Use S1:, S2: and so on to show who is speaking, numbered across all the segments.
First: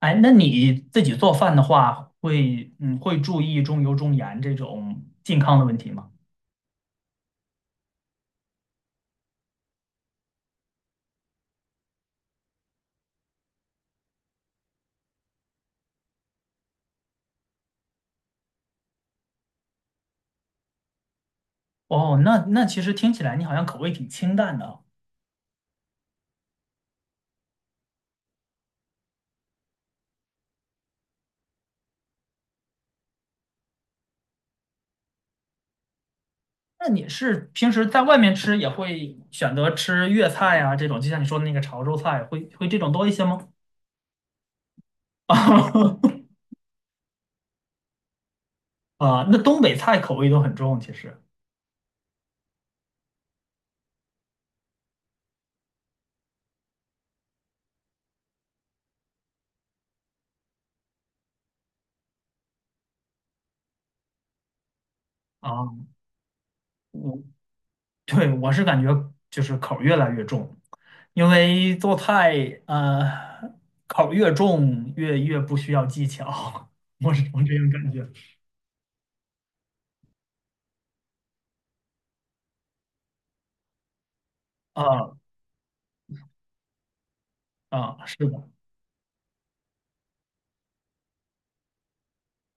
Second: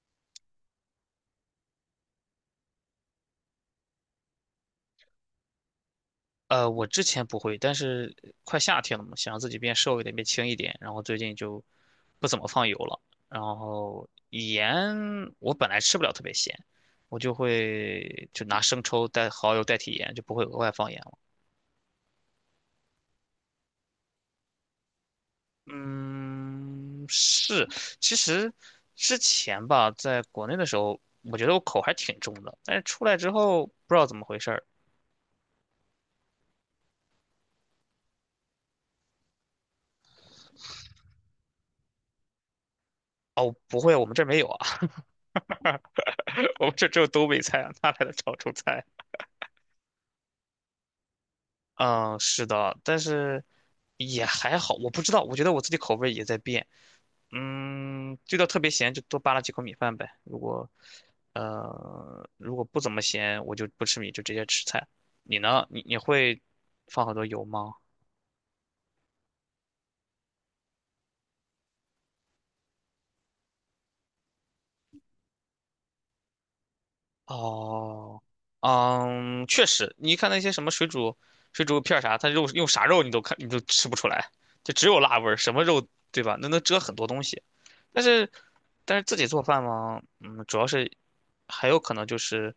S1: 哎，那你自己做饭的话，会注意重油重盐这种健康的问题吗？
S2: 我之前不会，但是快夏天了嘛，想让自己变瘦一点，变轻一点，然后最近就不怎么放油了。然后盐我本来吃不了特别咸，我就会就拿生抽代蚝油代替盐，就不会额外放盐了。
S1: 哦，那其实听起来你好像口味挺清淡的啊。
S2: 嗯，是，其实之前吧，在国内的时候，我觉得我口还挺重的，但是出来之后不知道怎么回事儿。
S1: 那你是平时在外面吃也会选择吃粤菜啊这种，就像你说的那个潮州菜，会这种多一些吗？
S2: 哦，不会，我们这儿没有啊，我们这儿只有东北菜啊，哪来的潮州菜？
S1: 啊，那东北菜口味都很重，其实
S2: 嗯，是的，但是也还好，我不知道，我觉得我自己口味也在变。嗯，这道特别咸就多扒拉几口米饭呗。如果如果不怎么咸，我就不吃米，就直接吃菜。你
S1: 啊，
S2: 呢？你会放很
S1: 我
S2: 多油吗？
S1: 对，我是感觉就是口儿越来越重，因为做菜，口儿越重越不需要技巧，我这样感觉。
S2: 哦，嗯，确实，你看那些什么水煮片儿啥，它肉用啥肉你都吃不出来，就只有
S1: 啊
S2: 辣味儿什么肉对吧？那能遮很多东西。但
S1: 啊，是
S2: 是
S1: 的，
S2: 但是自己做饭嘛，嗯，主要是还有可能就是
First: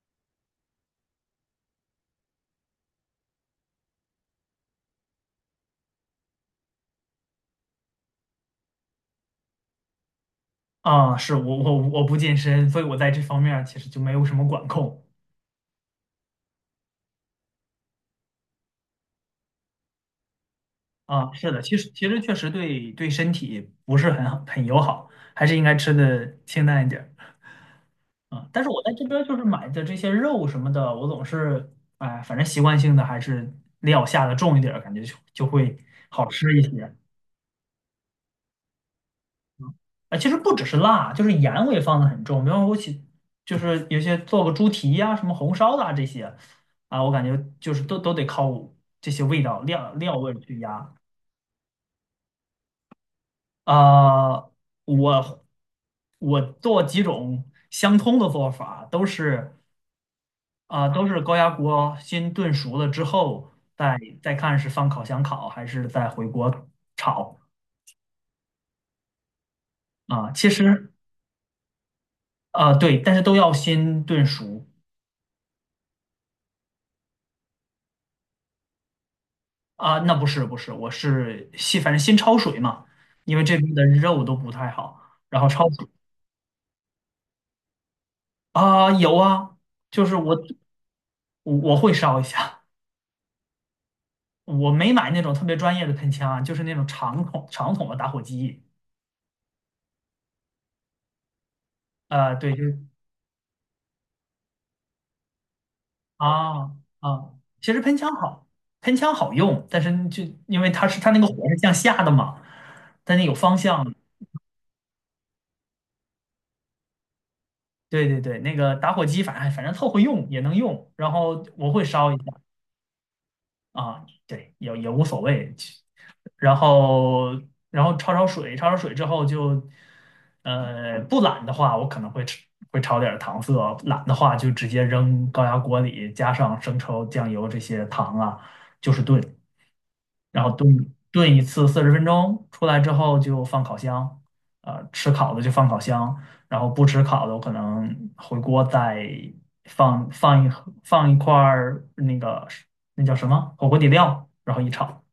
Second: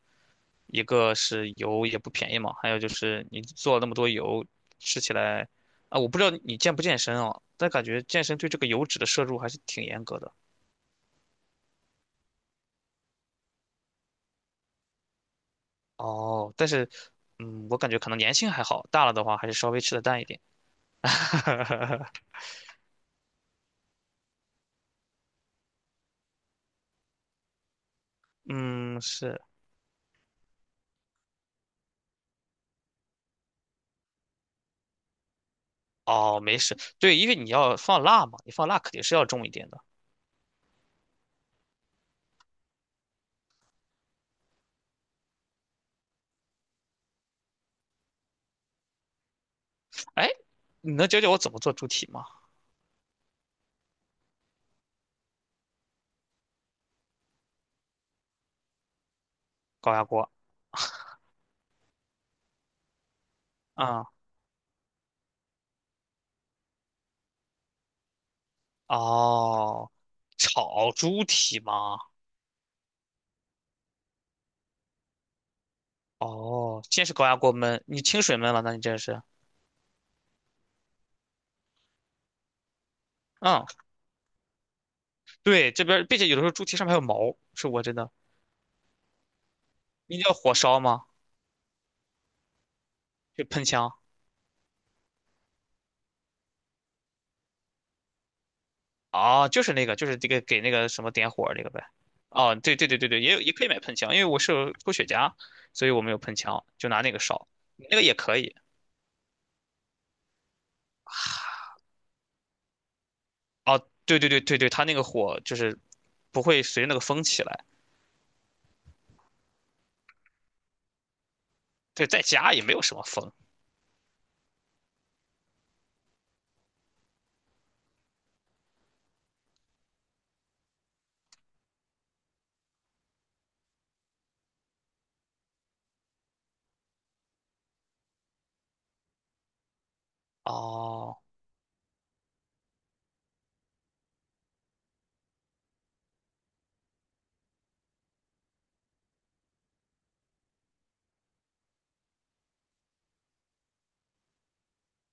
S2: 一个是油也不便宜嘛，还有就是你做了那么多油，吃起来啊，我不知道你健不健身啊，但感觉健身对这个油脂的摄入还是挺严格的。
S1: 啊，是我不健身，所以我在这方面儿其实就没有什么管控。
S2: 哦，但是嗯，我感觉可能年轻还好，大了的话还是稍微吃的淡一点。
S1: 啊，是的，其实其 实确实对身体不是很好很友好，还是应该吃的清淡一点儿。啊，但是我在
S2: 嗯，
S1: 这边就
S2: 是。
S1: 是买的这些肉什么的，我总是哎，反正习惯性的还是料下的重一点儿，感觉就会好
S2: 哦，
S1: 吃
S2: 没
S1: 一
S2: 事，
S1: 些。
S2: 对，因为你要放辣嘛，你放辣肯定是要重一点的。
S1: 啊，其实不只是辣，就是盐我也放的很重，比方说就是有些做个猪蹄呀、什么红烧的啊这些啊，我感觉就是都得靠这些味道料
S2: 哎，
S1: 味去压。
S2: 你能教教我怎么做猪蹄吗？
S1: 啊，我我做几种相通的做法，都是
S2: 高压锅。
S1: 啊，都是高压锅先炖熟了之后，再
S2: 啊。
S1: 再看是放烤箱烤还是再回锅炒
S2: 哦，
S1: 啊。其实
S2: 炒猪蹄吗？
S1: 啊，对，但是都要先炖熟
S2: 哦，先是高压锅焖，你清水焖了，那你这是，
S1: 啊。那不是不是，我是先反正先焯水嘛，因为这
S2: 嗯，
S1: 边的肉都不太好，然后
S2: 对，
S1: 焯
S2: 这
S1: 水
S2: 边儿，并且有的时候猪蹄上面还有毛，是我真的，
S1: 啊，有啊，就是
S2: 你叫
S1: 我
S2: 火烧吗？
S1: 我我会烧一下，
S2: 就喷枪，
S1: 我没买那种特别专业的喷枪啊，就是那种长筒长筒的打火机。
S2: 啊，就是那个，就是这个给那个什么点火那个呗。
S1: 啊。对，
S2: 哦，
S1: 就
S2: 对
S1: 是。
S2: 对对对对，也有也可以买喷枪，因为我是抽雪茄，所以我没有喷枪，
S1: 啊
S2: 就拿那个
S1: 啊，
S2: 烧，
S1: 其实
S2: 那
S1: 喷
S2: 个
S1: 枪
S2: 也可
S1: 好，
S2: 以。
S1: 喷枪好用，但是就因为它是它那个火是向下的嘛，但是有方向。
S2: 对对对对对，它那个火就是不会随着那个风起来，
S1: 对对对，那个打火机反正凑合用也能用，然后我会
S2: 对，
S1: 烧一
S2: 在
S1: 下
S2: 家也没有什么风。
S1: 啊，对，也无所谓。其然后然后焯水，焯水之后就，呃，不懒的话，我可能会炒点儿糖色，懒的话就直接扔高压锅里，加上生抽、酱油这些糖啊，就是炖。然后炖
S2: 哦，
S1: 炖一次40分钟，出来之后就放烤箱，吃烤的就放烤箱，然后不吃烤的我可能回锅再放一块儿那个叫什么火锅底料，然后一炒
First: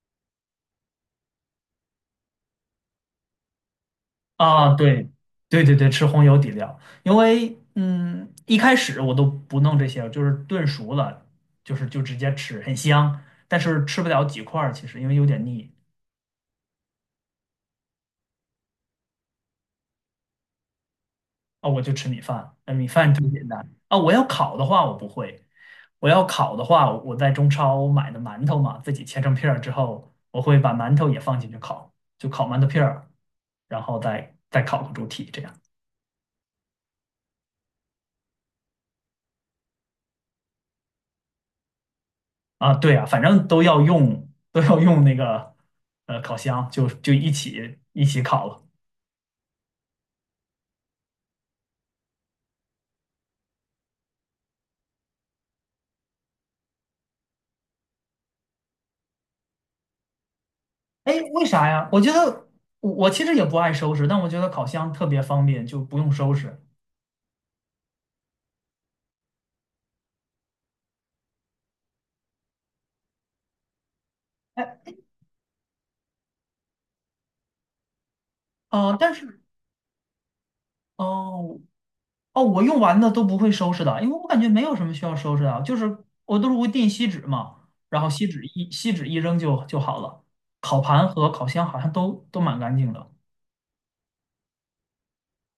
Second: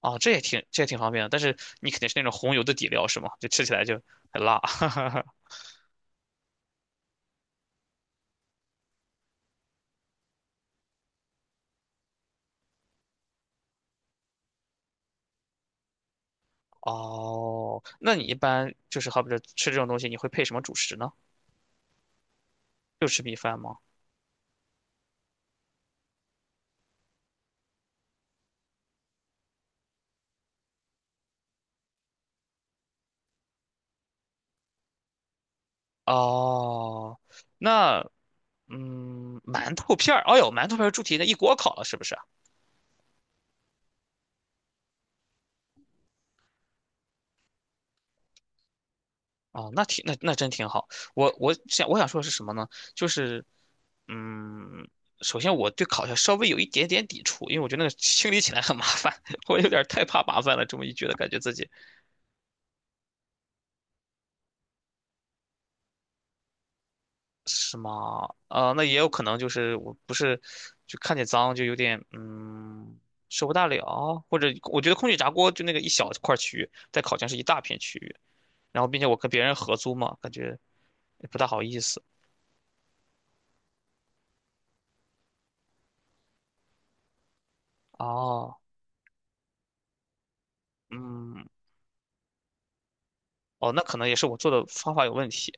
S2: 哦，这也挺方便的，但是你肯定是那种红油的底料是吗？就吃起来就很辣。
S1: 啊，对 对对对，吃红油底料，因为一开始我都不弄这些，就是炖熟了，就直接吃，很香，但是吃不了几块儿，其实因为有点腻。
S2: 哦，那你一般就是好比说吃这种东西，你会配什么主食呢？
S1: 哦，我就吃米饭，那米
S2: 就
S1: 饭
S2: 吃
S1: 最
S2: 米
S1: 简单
S2: 饭吗？
S1: 啊。我要烤的话，我不会。我要烤的话，我在中超买的馒头嘛，自己切成片儿之后，我会把馒头也放进去烤，就烤馒头片儿，然后再烤个猪蹄这样
S2: 哦，那嗯，馒头片儿，哎呦，馒头片儿猪蹄那一锅烤了，是不是？
S1: 啊。对啊，反正都要用那个烤箱，就一起烤了。
S2: 哦，那挺那那真挺好。我想说的是什么呢？就是嗯，首先我对烤鸭稍微有一点点抵触，因为我觉得那个清理起来很麻烦，我有点儿太怕麻烦了。这么一觉
S1: 哎，
S2: 得，感觉
S1: 为
S2: 自
S1: 啥
S2: 己。
S1: 呀？我觉得我其实也不爱收拾，但我觉得烤箱特别方便，就不用收拾。
S2: 是吗？啊、那也有可能就是我不是就看见脏就有点嗯受不大了，或者
S1: 哎，
S2: 我觉得空气炸锅就那个一小块区域，在烤箱是一大片区域，然后
S1: 哦，
S2: 并且
S1: 但
S2: 我跟
S1: 是
S2: 别人合租嘛，感觉也不大
S1: 哦，
S2: 好意思。
S1: 哦，我用完的都不会收拾的，因为我感觉没有什么需要收拾的，就是我都是会订锡纸嘛，然后锡纸
S2: 哦，
S1: 一锡纸一扔就好了。烤盘和烤
S2: 嗯，
S1: 箱好像都蛮干净的
S2: 哦，那可能也是我做的方法有问题。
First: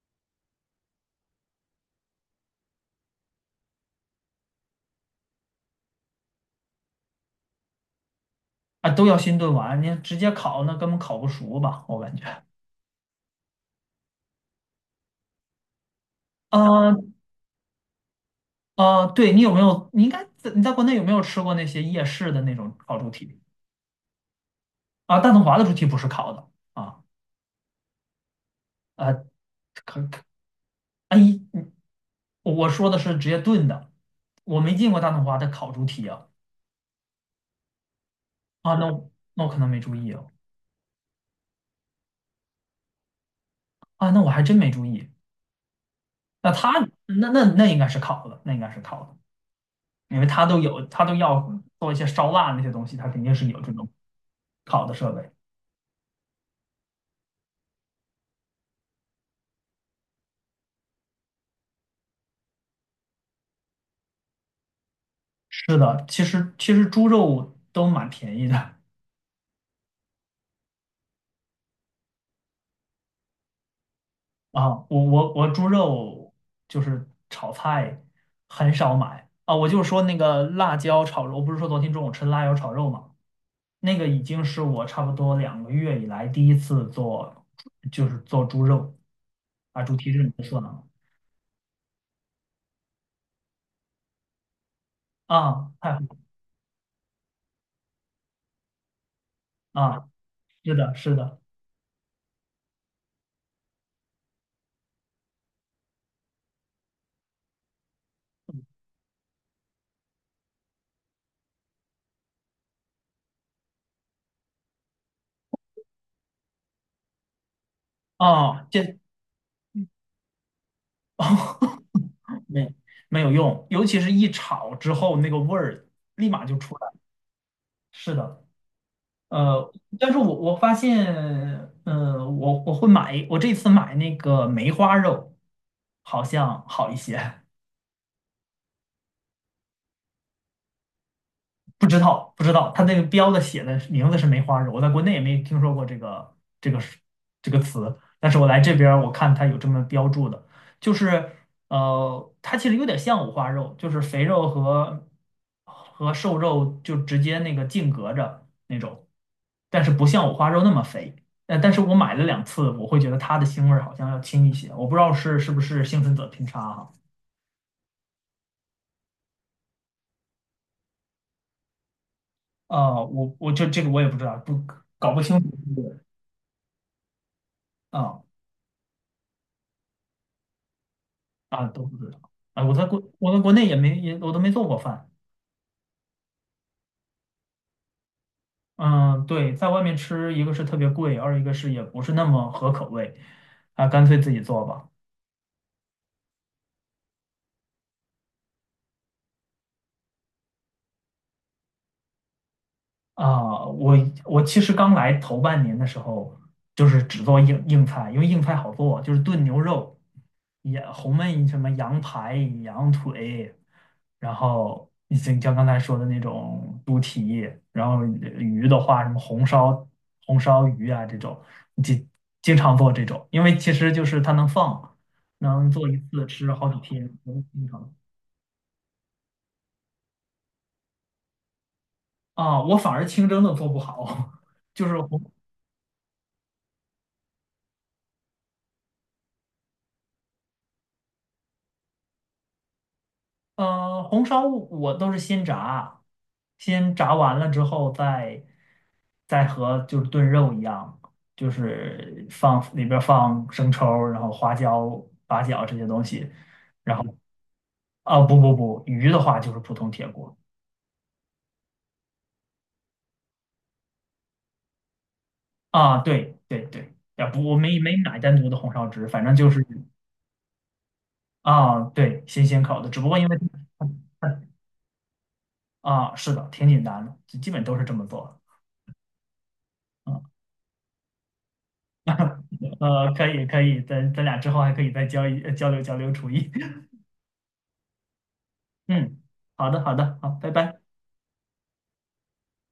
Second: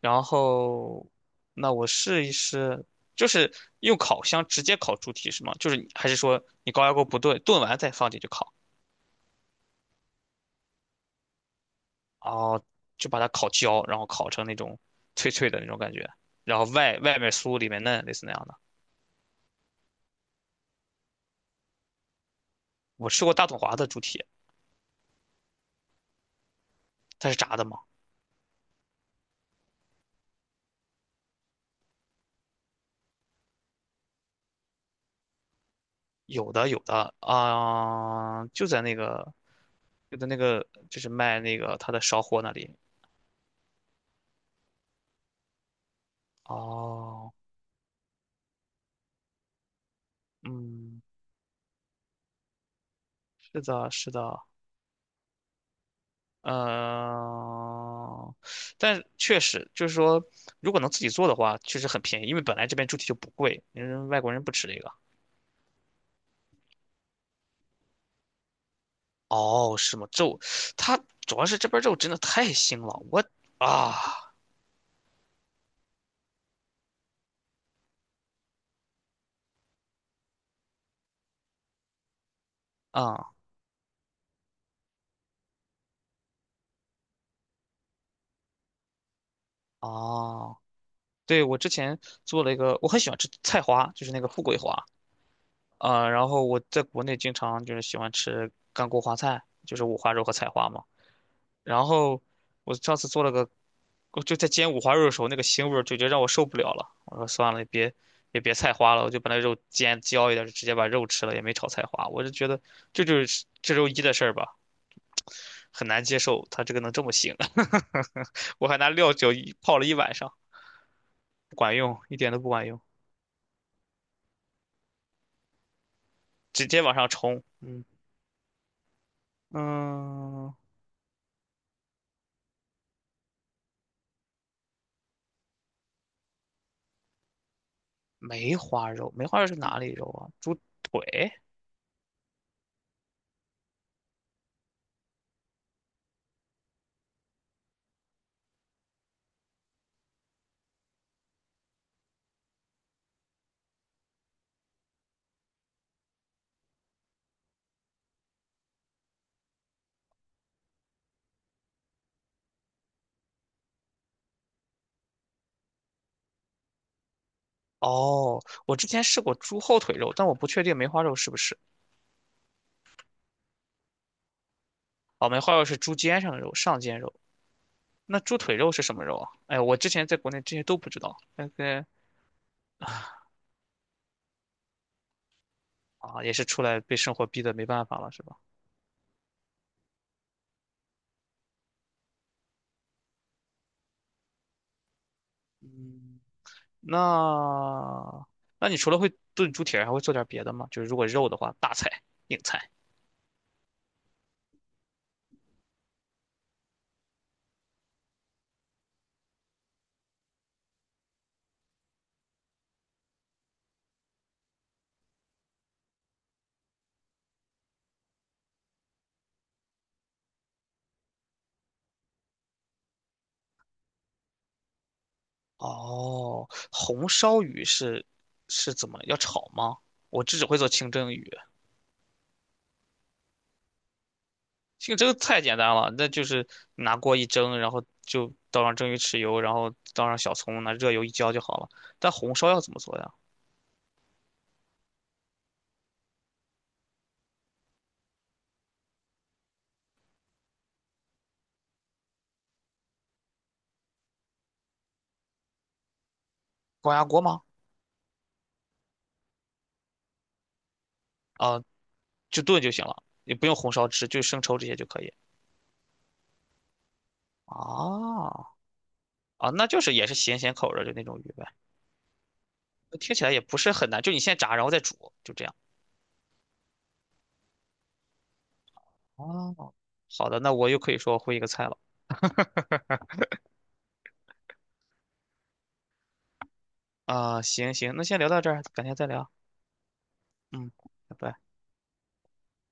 S2: 然后，那我试一试，就是用烤箱直接烤猪蹄是吗？就是你还是说你高压锅不炖，炖完再放进去烤？
S1: 啊，都要先炖完，你直接烤那根本烤不熟吧，我感觉。
S2: 哦，就把它烤焦，然后烤成那种脆脆的那种感觉，然后
S1: 呃
S2: 外面酥里面嫩，类似那样的。
S1: 对你有没有？你应该在国内有没有吃过那些夜市的那种烤猪
S2: 我吃过
S1: 蹄
S2: 大统华的猪蹄，
S1: 啊？大统华的猪蹄不是烤的啊，
S2: 它是炸的吗？
S1: 呃，可可，哎，我说的是直接炖的，我没进过大统华的烤猪蹄啊。
S2: 有的，有的啊、就
S1: 啊，
S2: 在
S1: 那
S2: 那
S1: 我
S2: 个
S1: 那我可能没注意
S2: 就在
S1: 哦。
S2: 那个就是卖那个它的烧货那里。
S1: 啊，那我还真没注意。那他那
S2: 哦，
S1: 那那应该是烤的，那应该是烤的，因为他都有，
S2: 嗯，
S1: 他都要做一些烧腊那些东西，他肯定是有
S2: 是
S1: 这种
S2: 的，是的，
S1: 烤的设备。
S2: 嗯、但确实就是说，如果能自己做的话，确实很便宜，因为本来这边猪蹄就不贵，因为外国人不吃这个。
S1: 是的，其实猪肉都蛮便宜的
S2: 哦，是吗？肉，它主要是这边肉真的太腥了，我啊
S1: 啊。我猪肉就是炒菜很少买啊。我就说那个辣椒炒肉，我不是说昨天中午吃辣椒炒肉嘛，
S2: 啊
S1: 那个已经是我差不多2个月以来第一次做，就是做猪肉。啊，主题是你的
S2: 哦，
S1: 所能
S2: 对，我之前做了一个，我很喜欢吃菜花，就是那个富贵花
S1: 啊，太好
S2: 啊、
S1: 了
S2: 然后我在国内经常就是喜欢吃干锅花菜，就是五
S1: 啊，
S2: 花肉和菜花
S1: 是
S2: 嘛。
S1: 的，是的，
S2: 然后我上次做了个，我就在煎五花肉的时候，那个腥味儿就觉得让我受不了了。我说算了，也别菜花了，我就把那肉煎焦一点，就直接把肉吃了，也没炒菜花。我就觉得这就是这周一的事儿吧。很难接受它这个能这么腥，
S1: 哦，
S2: 我还拿料酒一泡了一晚上，
S1: 哦，
S2: 不管用，一点都 不管
S1: 没
S2: 用，
S1: 没有用，尤其是一炒之后，那个味儿立马就
S2: 直
S1: 出
S2: 接
S1: 来了。
S2: 往上冲。嗯
S1: 是的，呃，但是我
S2: 嗯，
S1: 我发现，我会买，我这次买那个梅花肉，好像好一些。
S2: 梅花肉，梅花肉是哪里肉啊？猪腿？
S1: 不知道，不知道，它那个标的写的名字是梅花肉，我在国内也没听说过这个这个词，但是我来这边儿我看它有这么标注的，就是它其实有点像五花肉，就是肥肉和瘦肉就直接那个净隔着那种，但是不像五花肉那么肥。但是我买了2次，我会觉得它的腥味儿好像要轻一些，我不知道是不是幸存者偏差哈。
S2: 哦，我之前试过猪后腿肉，但我不确定梅花肉是不是。
S1: 啊，我就这个我也不知道，不搞不
S2: 哦，
S1: 清
S2: 梅
S1: 楚
S2: 花肉是猪肩上的肉，上肩肉。那
S1: 啊。
S2: 猪腿肉是什么肉啊？哎，我之前在国内这些都不知道，但
S1: 啊，都
S2: 是
S1: 不知道啊，我在国内也没也我都没做过饭。
S2: 啊，也是出来被生活逼得没办法了，是吧？
S1: 嗯，对，在外面吃，一个是特别贵，二一个是也不是那么合口味，啊，干脆自己做吧。
S2: 嗯。那那你除了会炖猪蹄儿，还会做点别的吗？就是如果肉的话，大菜、硬菜。
S1: 啊，我其实刚来头半年的时候，就是只做硬菜，因为硬菜好做，就是炖牛肉，也红焖什么羊排、羊腿，然后你像刚才说的那种猪蹄，然后鱼的话，什么红烧鱼啊这种，经经常做这种，因为其实就是它能放，能做一次
S2: 哦，
S1: 吃好几天，
S2: 红烧
S1: 能
S2: 鱼
S1: 经常
S2: 是是怎么要炒吗？我这只会做清蒸鱼，
S1: 啊，我反而清蒸的做不好，就
S2: 清
S1: 是
S2: 蒸
S1: 红。
S2: 太简单了，那就是拿锅一蒸，然后就倒上蒸鱼豉油，然后倒上小葱，拿热油一浇就好了。但红烧要怎么做呀？
S1: 呃，红烧我都是先炸，先炸完了之后再和就是炖肉一样，就是放里边儿放生抽儿然后花椒、八角这些东西，
S2: 高
S1: 然后
S2: 压锅吗？
S1: 啊不不不，鱼的话就是普通铁锅
S2: 啊，就炖就行了，也不用红烧汁，就生抽这些就可以。
S1: 啊，对对对，啊不，我没买
S2: 啊
S1: 单独的红烧汁，反正就
S2: 啊，
S1: 是
S2: 那就是也是咸咸口儿的，就那种鱼呗。
S1: 啊对，新鲜烤的，只不
S2: 听
S1: 过
S2: 起
S1: 因
S2: 来
S1: 为
S2: 也不是很难，就你先炸，然后再煮，就这样。
S1: 啊是的，挺简单的，就基本都是这么做。
S2: 哦，好
S1: 啊。
S2: 的，那我又可以说会一个菜了。
S1: 可以可以，咱俩之后还可以再交流交流厨艺。
S2: 啊、行行，那先聊到这儿，改天再
S1: 嗯，
S2: 聊。
S1: 好的好的，好，拜
S2: 嗯，
S1: 拜。
S2: 拜拜。